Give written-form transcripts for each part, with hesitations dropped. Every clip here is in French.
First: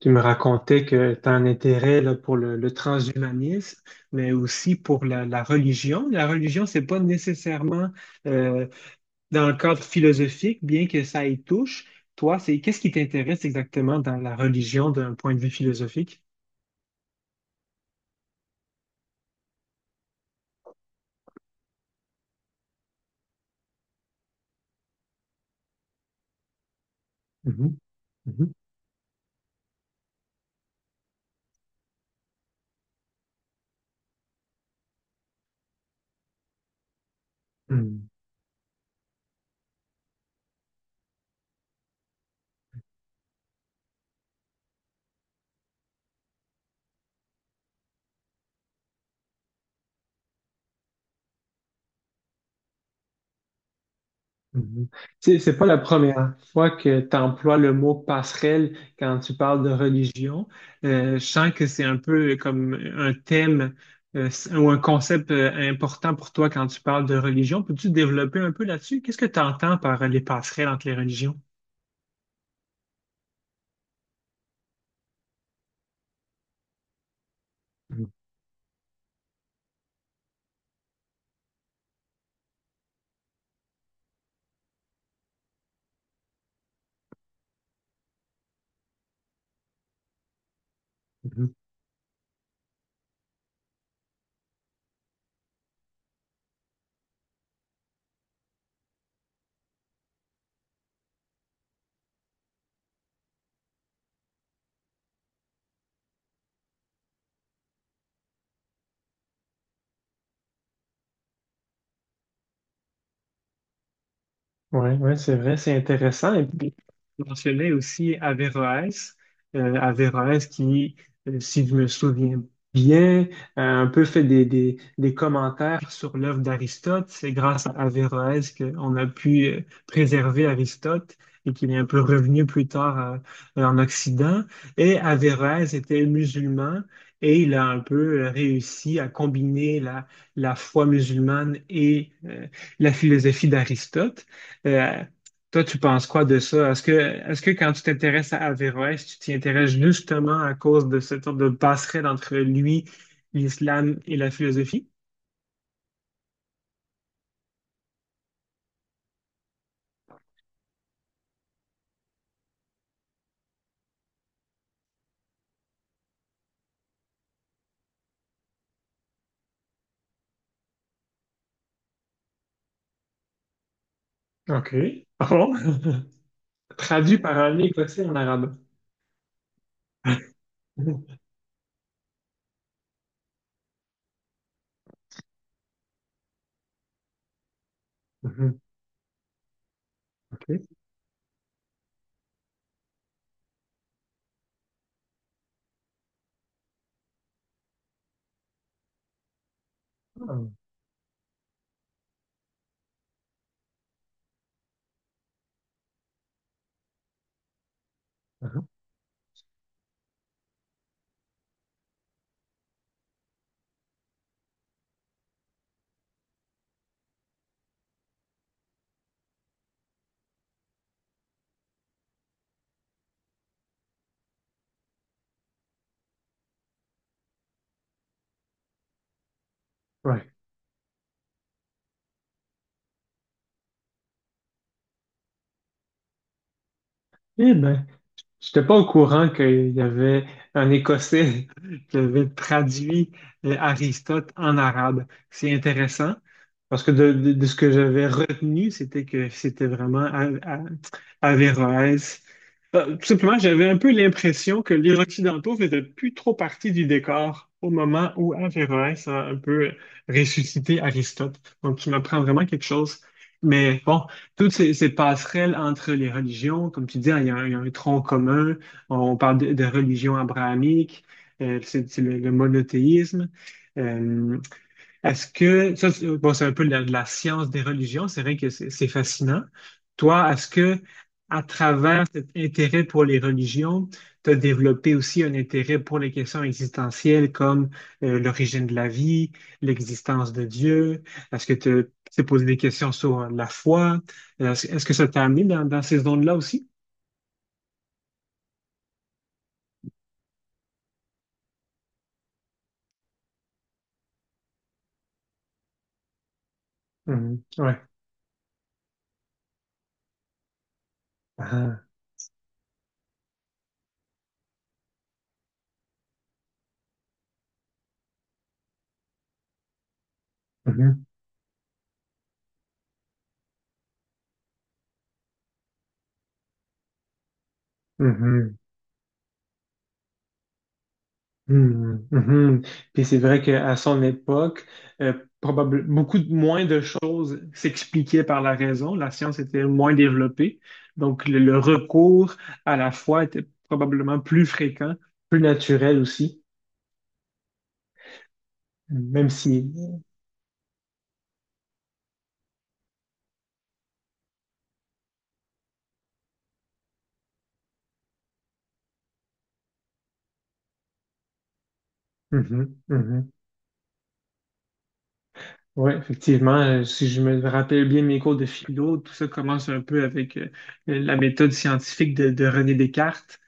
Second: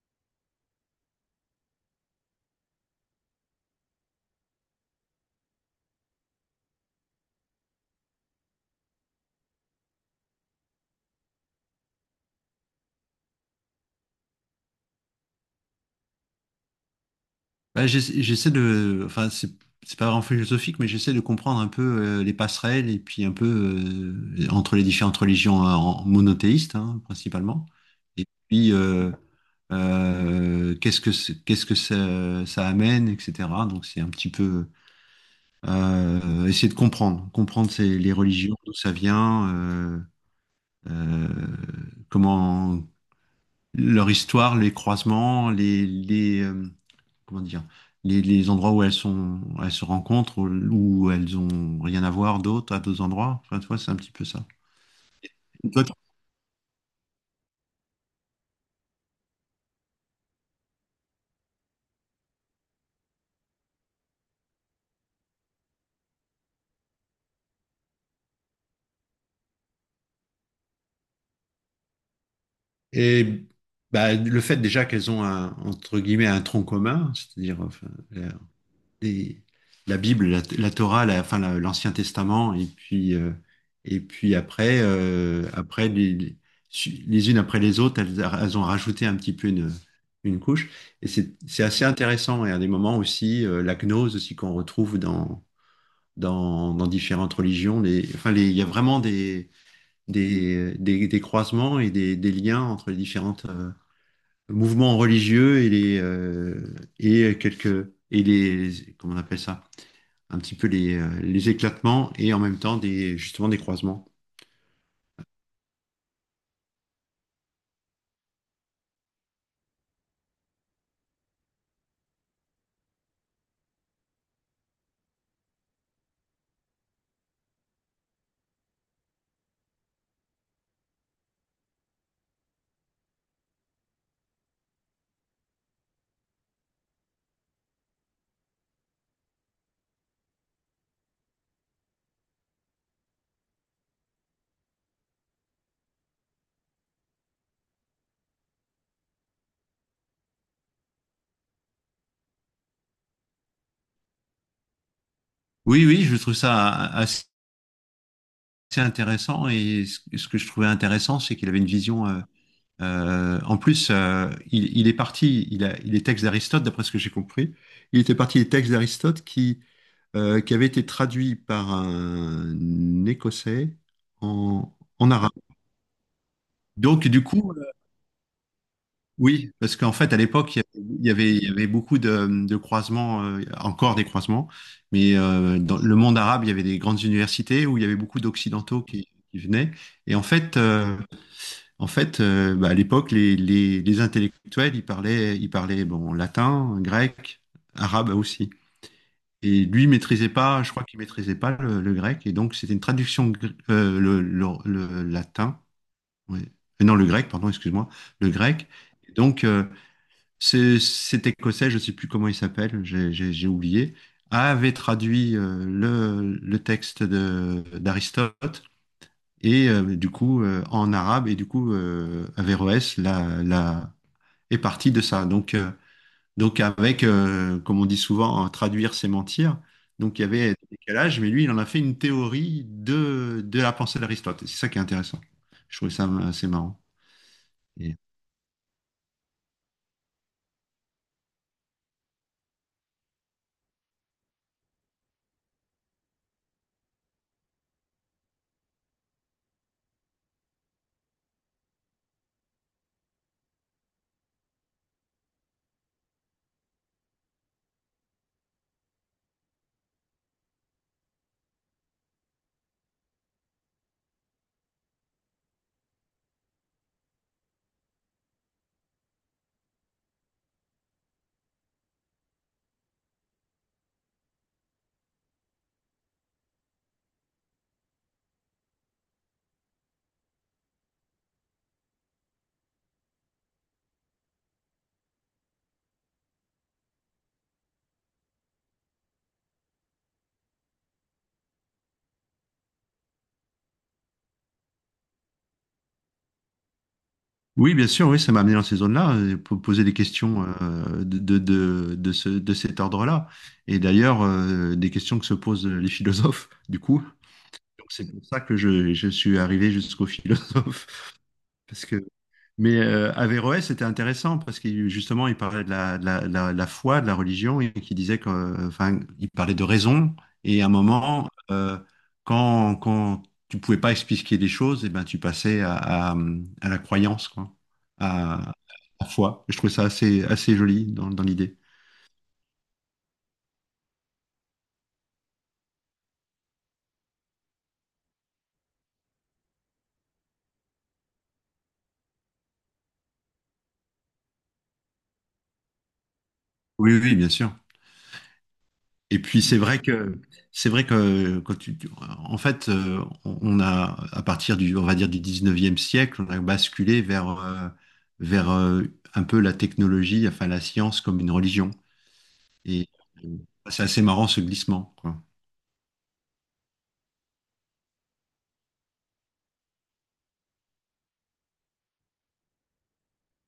Tu me racontais que tu as un intérêt là, pour le transhumanisme, mais aussi pour la religion. La religion, c'est pas nécessairement euh, dans le cadre philosophique, bien que ça y touche. Toi, c'est qu'est-ce qui t'intéresse exactement dans la religion d'un point de vue philosophique? Bah, j'essaie de, enfin, c'est pas vraiment philosophique, mais j'essaie de comprendre un peu les passerelles et puis un peu entre les différentes religions, hein, monothéistes, hein, principalement. Mhm, Et puis, qu'est-ce que qu'est-ce que ça amène, etc. Donc, c'est un petit peu essayer de comprendre, mhm, les religions, d'où ça vient, euh, comment leur histoire, les croisements, comment dire, les endroits où elles sont, elles se rencontrent, où elles ont rien à voir d'autre à d'autres endroits. Enfin, tu vois, c'est un petit peu ça. mhm. Tu sais, c'est pas Et la toi, tu- première fois que tu emploies le mot passerelle quand tu parles de religion. Je sens que c'est un peu comme un thème ou un concept important pour toi quand tu parles de religion. Peux-tu développer un peu là-dessus? Qu'est-ce que tu entends par les passerelles entre les religions? et, bah, le fait déjà qu'elles ont un, entre guillemets, un tronc commun, c'est-à-dire, enfin, et la Bible, la Torah, la, enfin l'Ancien Testament, et puis après les unes après les autres, elles ont rajouté un petit peu une couche. Et c'est assez intéressant. Et à des moments aussi, la gnose aussi qu'on retrouve dans différentes religions. Enfin, il y a vraiment des croisements et des liens entre les différentes mouvements religieux et les et quelques et les, comment on appelle ça? Un petit peu les éclatements et en même temps des, justement des croisements. Oui, ouais, ouais, c'est vrai, c'est intéressant. Et puis, tu mentionnais aussi Averroès, Averroès qui, si je me souviens bien, a un peu fait des commentaires sur l'œuvre d'Aristote. C'est grâce à Averroès qu'on a pu préserver Aristote et qu'il est un peu revenu plus tard en Occident. Et Averroès était musulman et il a un peu réussi à combiner la foi musulmane et la philosophie d'Aristote. Euh, Toi, tu penses quoi de ça? Est-ce que quand tu t'intéresses à Averroès, tu t'y intéresses justement à cause de cette sorte de passerelle entre lui, l'islam et la philosophie? Oui, oui, je trouve ça assez intéressant, et ce que je trouvais intéressant, c'est qu'il avait une vision. En plus, il est parti, il est texte d'Aristote, d'après ce que j'ai compris. Il était parti des textes d'Aristote qui avaient été traduits par un Écossais OK. en arabe. Oh. Donc, Traduit du par coup, un écossais en arabe. oui, parce qu'en fait, à l'époque, il y avait beaucoup de croisements, encore des croisements, mais dans le monde arabe, il y avait des grandes universités où il y avait beaucoup Mhm. d'Occidentaux qui venaient. Et en fait, OK. Bah, à l'époque, les intellectuels, ils parlaient, bon, latin, grec, arabe aussi. Et lui maîtrisait Ah. pas, je crois qu'il maîtrisait pas le grec, et donc c'était une traduction, le latin, ouais. Non, le grec, pardon, excuse-moi, le Ah. grec. Et donc, cet Écossais, je ne sais plus comment il s'appelle, j'ai oublié, avait traduit le texte d'Aristote et du coup, en arabe, et du coup, Averroès est parti de ça. Donc, avec, comme on dit souvent, hein, traduire c'est mentir. Donc il Ouais. y avait des décalages, mais lui il en a fait une théorie de la pensée d'Aristote. Et c'est ça qui est intéressant. Je trouvais ça assez marrant. Eh ben. J'étais pas au courant qu'il y avait un Écossais qui avait traduit Aristote en arabe. C'est intéressant parce que de ce que j'avais retenu, c'était que c'était vraiment Averroès. Tout simplement, j'avais un peu l'impression que les Occidentaux faisaient plus trop partie du décor au moment où Averroès a un peu ressuscité Aristote. Donc, tu m'apprends vraiment quelque chose. Mais bon, toutes ces passerelles entre les religions, comme tu dis, il y a il y a un tronc commun. On parle de religion abrahamique, c'est le monothéisme. Euh, est-ce que, ça, c'est- bon, c'est un peu la science des religions, c'est vrai que c'est fascinant. Toi, est-ce que, à travers cet intérêt pour les religions, tu as développé aussi un intérêt pour les questions existentielles comme l'origine de la vie, l'existence de Dieu? Est-ce que tu t'es posé des questions sur la foi? Est-ce que ça t'a amené dans, dans ces zones-là aussi? Oui, bien sûr, oui, ça m'a amené dans ces zones-là, pour poser des questions de cet ordre-là. Et d'ailleurs, des questions que se posent les philosophes, du coup. Mhm. Ouais. Donc, c'est pour ça que je suis arrivé jusqu'aux philosophes. Ah. parce que mais Averroès, c'était intéressant parce que justement, il parlait de la foi, de la religion, et qui disait que, enfin, il parlait de raison. Et à un Mhm. moment, quand tu pouvais pas expliquer des choses, et ben, tu passais à, à la croyance, quoi, à Mhm. la foi. Je trouve ça assez joli dans l'idée. Mhm, mhm. Puis c'est vrai qu'à son époque, euh, beaucoup moins de choses s'expliquaient par la raison. La science était moins développée. Donc, le recours à la foi était probablement plus fréquent, plus naturel aussi, Oui, oui, bien sûr. Et même puis c'est si... vrai que quand en fait, on a, à partir du, on va dire, du 19e siècle, on a basculé vers vers euh, un peu la technologie, enfin la science comme une religion. Mhm, Et euh, mhm. c'est assez marrant, ce glissement, quoi. Ouais, effectivement, si je me rappelle bien mes cours de philo, tout ça commence un peu avec la méthode scientifique de René Descartes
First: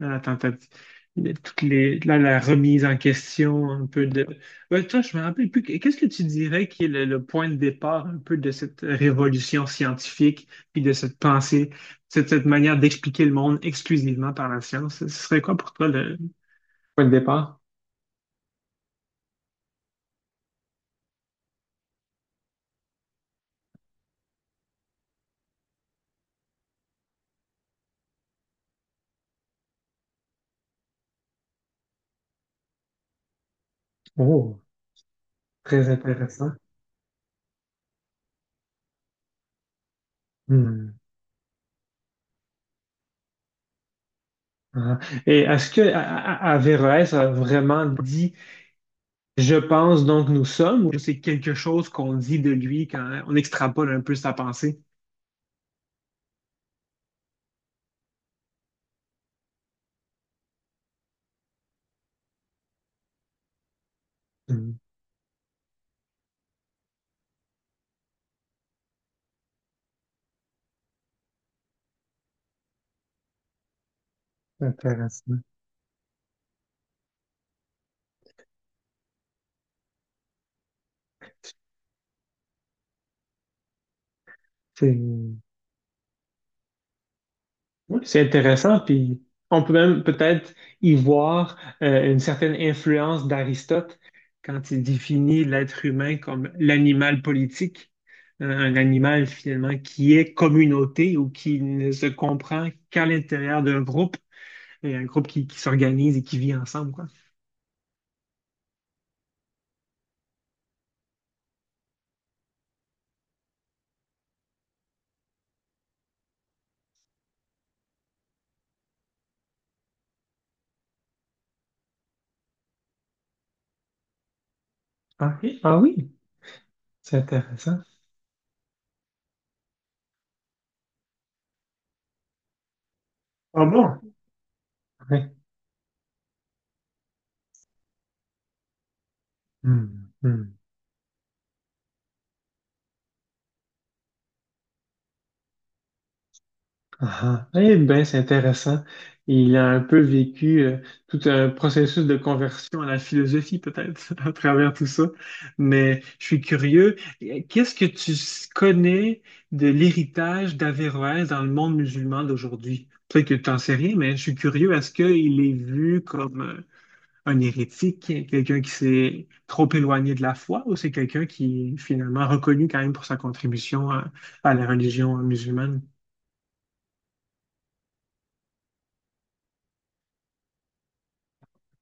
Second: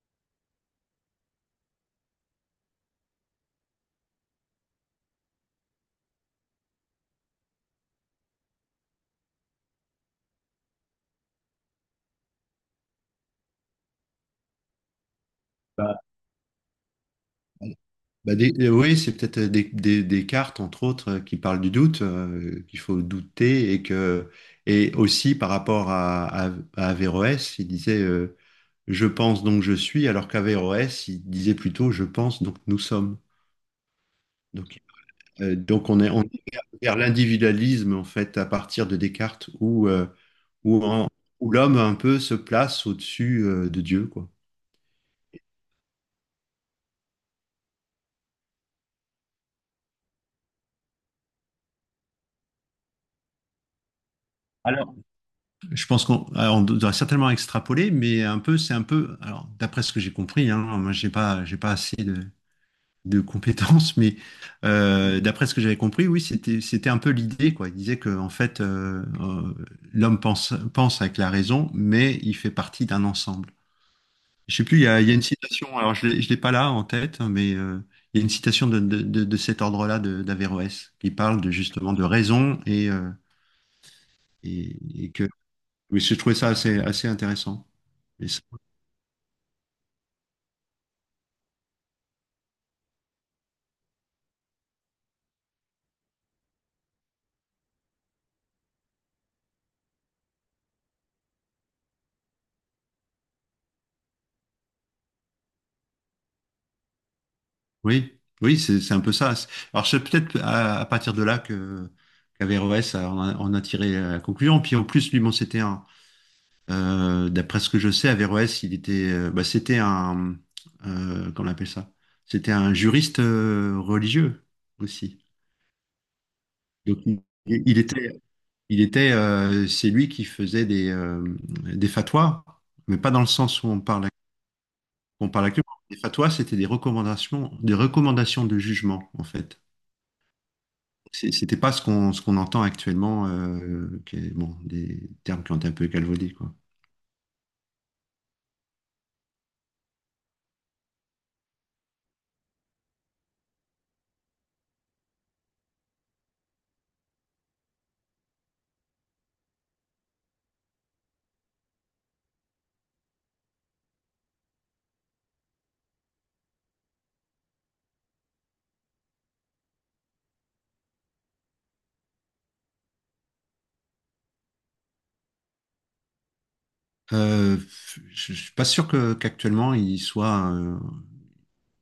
dans la tentative, de toutes les, là, la remise en question un peu de... Ouais, toi, je me rappelle plus, qu'est-ce que tu dirais qui est le point de départ un peu de cette révolution scientifique, puis de cette pensée, cette manière d'expliquer le monde exclusivement par la science? Ce serait quoi pour toi Bah, le point de départ? Bah, oui, c'est peut-être des cartes, entre autres, qui parlent du doute, qu'il faut douter, et que et aussi par rapport à Averroès, il disait je pense donc je suis, alors qu'Averroès, il disait plutôt je pense donc nous sommes. Oh, Donc, très on est intéressant. Vers l'individualisme, en fait, à partir de Descartes, où, Hmm. en- où l'homme un peu se place au-dessus, de Dieu, quoi. Ah. Et est-ce que Averroès a vraiment dit je pense donc nous sommes ou c'est quelque chose qu'on dit de lui quand on extrapole un peu sa pensée? Je pense qu'on doit certainement extrapoler, mais un peu, c'est un peu. Alors, d'après ce que j'ai compris, hein, moi, j'ai pas assez de compétences, mais d'après ce que j'avais compris, oui, c'était un peu l'idée, quoi. Il disait que, en fait, l'homme pense avec la raison, mais il fait partie d'un ensemble. Je sais plus, il y a une Intéressant. citation. Alors, je l'ai pas là en tête, hein, mais il y a une citation de cet ordre-là d'Averroès qui parle de, justement de raison C'est et, et que. Mais je trouvais ça assez intéressant. oui, c'est Et intéressant, puis on peut même peut-être y voir une certaine influence d'Aristote quand il définit l'être humain comme l'animal politique, un animal finalement qui est communauté ou qui ne se comprend qu'à l'intérieur d'un groupe, et un groupe qui s'organise et qui vit ensemble, quoi. oui, oui, c'est un peu ça. Alors c'est peut-être à partir de là que qu'Averroès a- en a, en a tiré la conclusion. Puis en plus, lui, mon CT1, d'après ce que je sais, Averroès, bah, c'était un, comment on appelle ça? C'était un juriste, religieux aussi. Ah, oui, ah oui, Donc c'est intéressant. C'est lui qui faisait des fatwas, mais pas dans le sens Ah où bon? on Oui. parle actuellement. Les fatwas, c'était des recommandations de jugement, en fait. Hmm, hmm. C'était pas ce qu'on entend actuellement, bon, des termes qui ont été un peu galvaudés, quoi. Ah, ah. Eh bien, c'est intéressant. Il a un peu vécu tout un processus de conversion à la philosophie, peut-être, à travers tout ça. Mais je suis curieux. Qu'est-ce que tu connais de l'héritage d'Averroès dans le monde musulman d'aujourd'hui? Peut-être que tu n'en sais rien, mais je suis curieux, est-ce qu'il est vu comme un hérétique, quelqu'un qui s'est trop éloigné de la foi, ou c'est quelqu'un qui est finalement reconnu quand même pour sa contribution à la religion musulmane? Euh, je suis pas sûr que qu'actuellement il soit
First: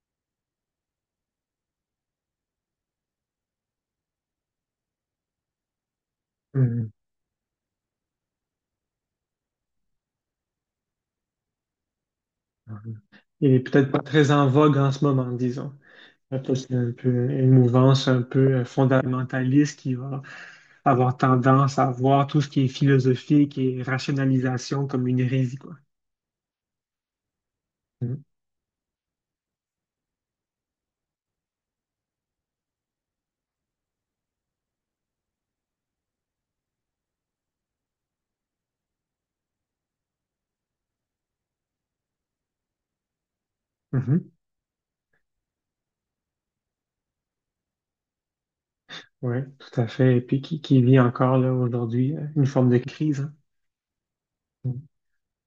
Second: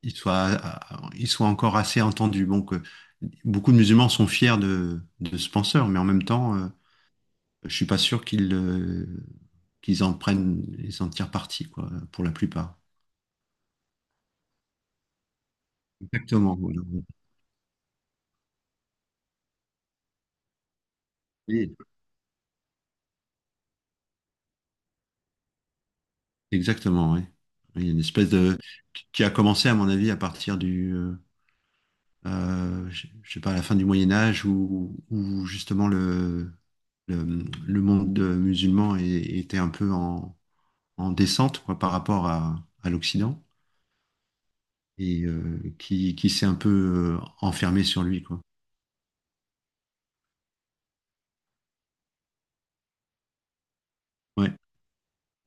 il soit il soit encore assez entendu. Bon, que beaucoup de musulmans sont fiers de ce penseur, mais en même temps, je suis pas sûr ils en tirent parti, quoi, pour la plupart. Il est peut-être pas très en vogue en ce moment, disons. Après, Exactement. c'est Voilà. un peu une mouvance un peu fondamentaliste qui va avoir Et- tendance à voir tout ce qui est philosophique et rationalisation comme une hérésie, quoi. Exactement, oui. Il y a une Mhm. espèce de qui a commencé, à mon avis, à partir du, je sais pas, à la fin du Moyen Âge, où justement le monde, musulman était un peu en descente, quoi, par rapport à l'Occident, Mhm. et qui s'est un peu enfermé sur lui, quoi. Oui, tout à fait. Et puis qui vit encore là aujourd'hui une forme de crise, hein. Ouais, Mhm.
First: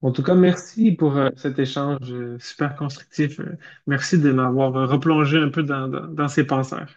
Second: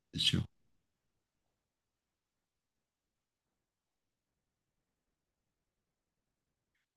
En c'est tout cas, sûr. merci pour cet échange super constructif. Merci de m'avoir replongé un peu dans, dans, dans ces penseurs.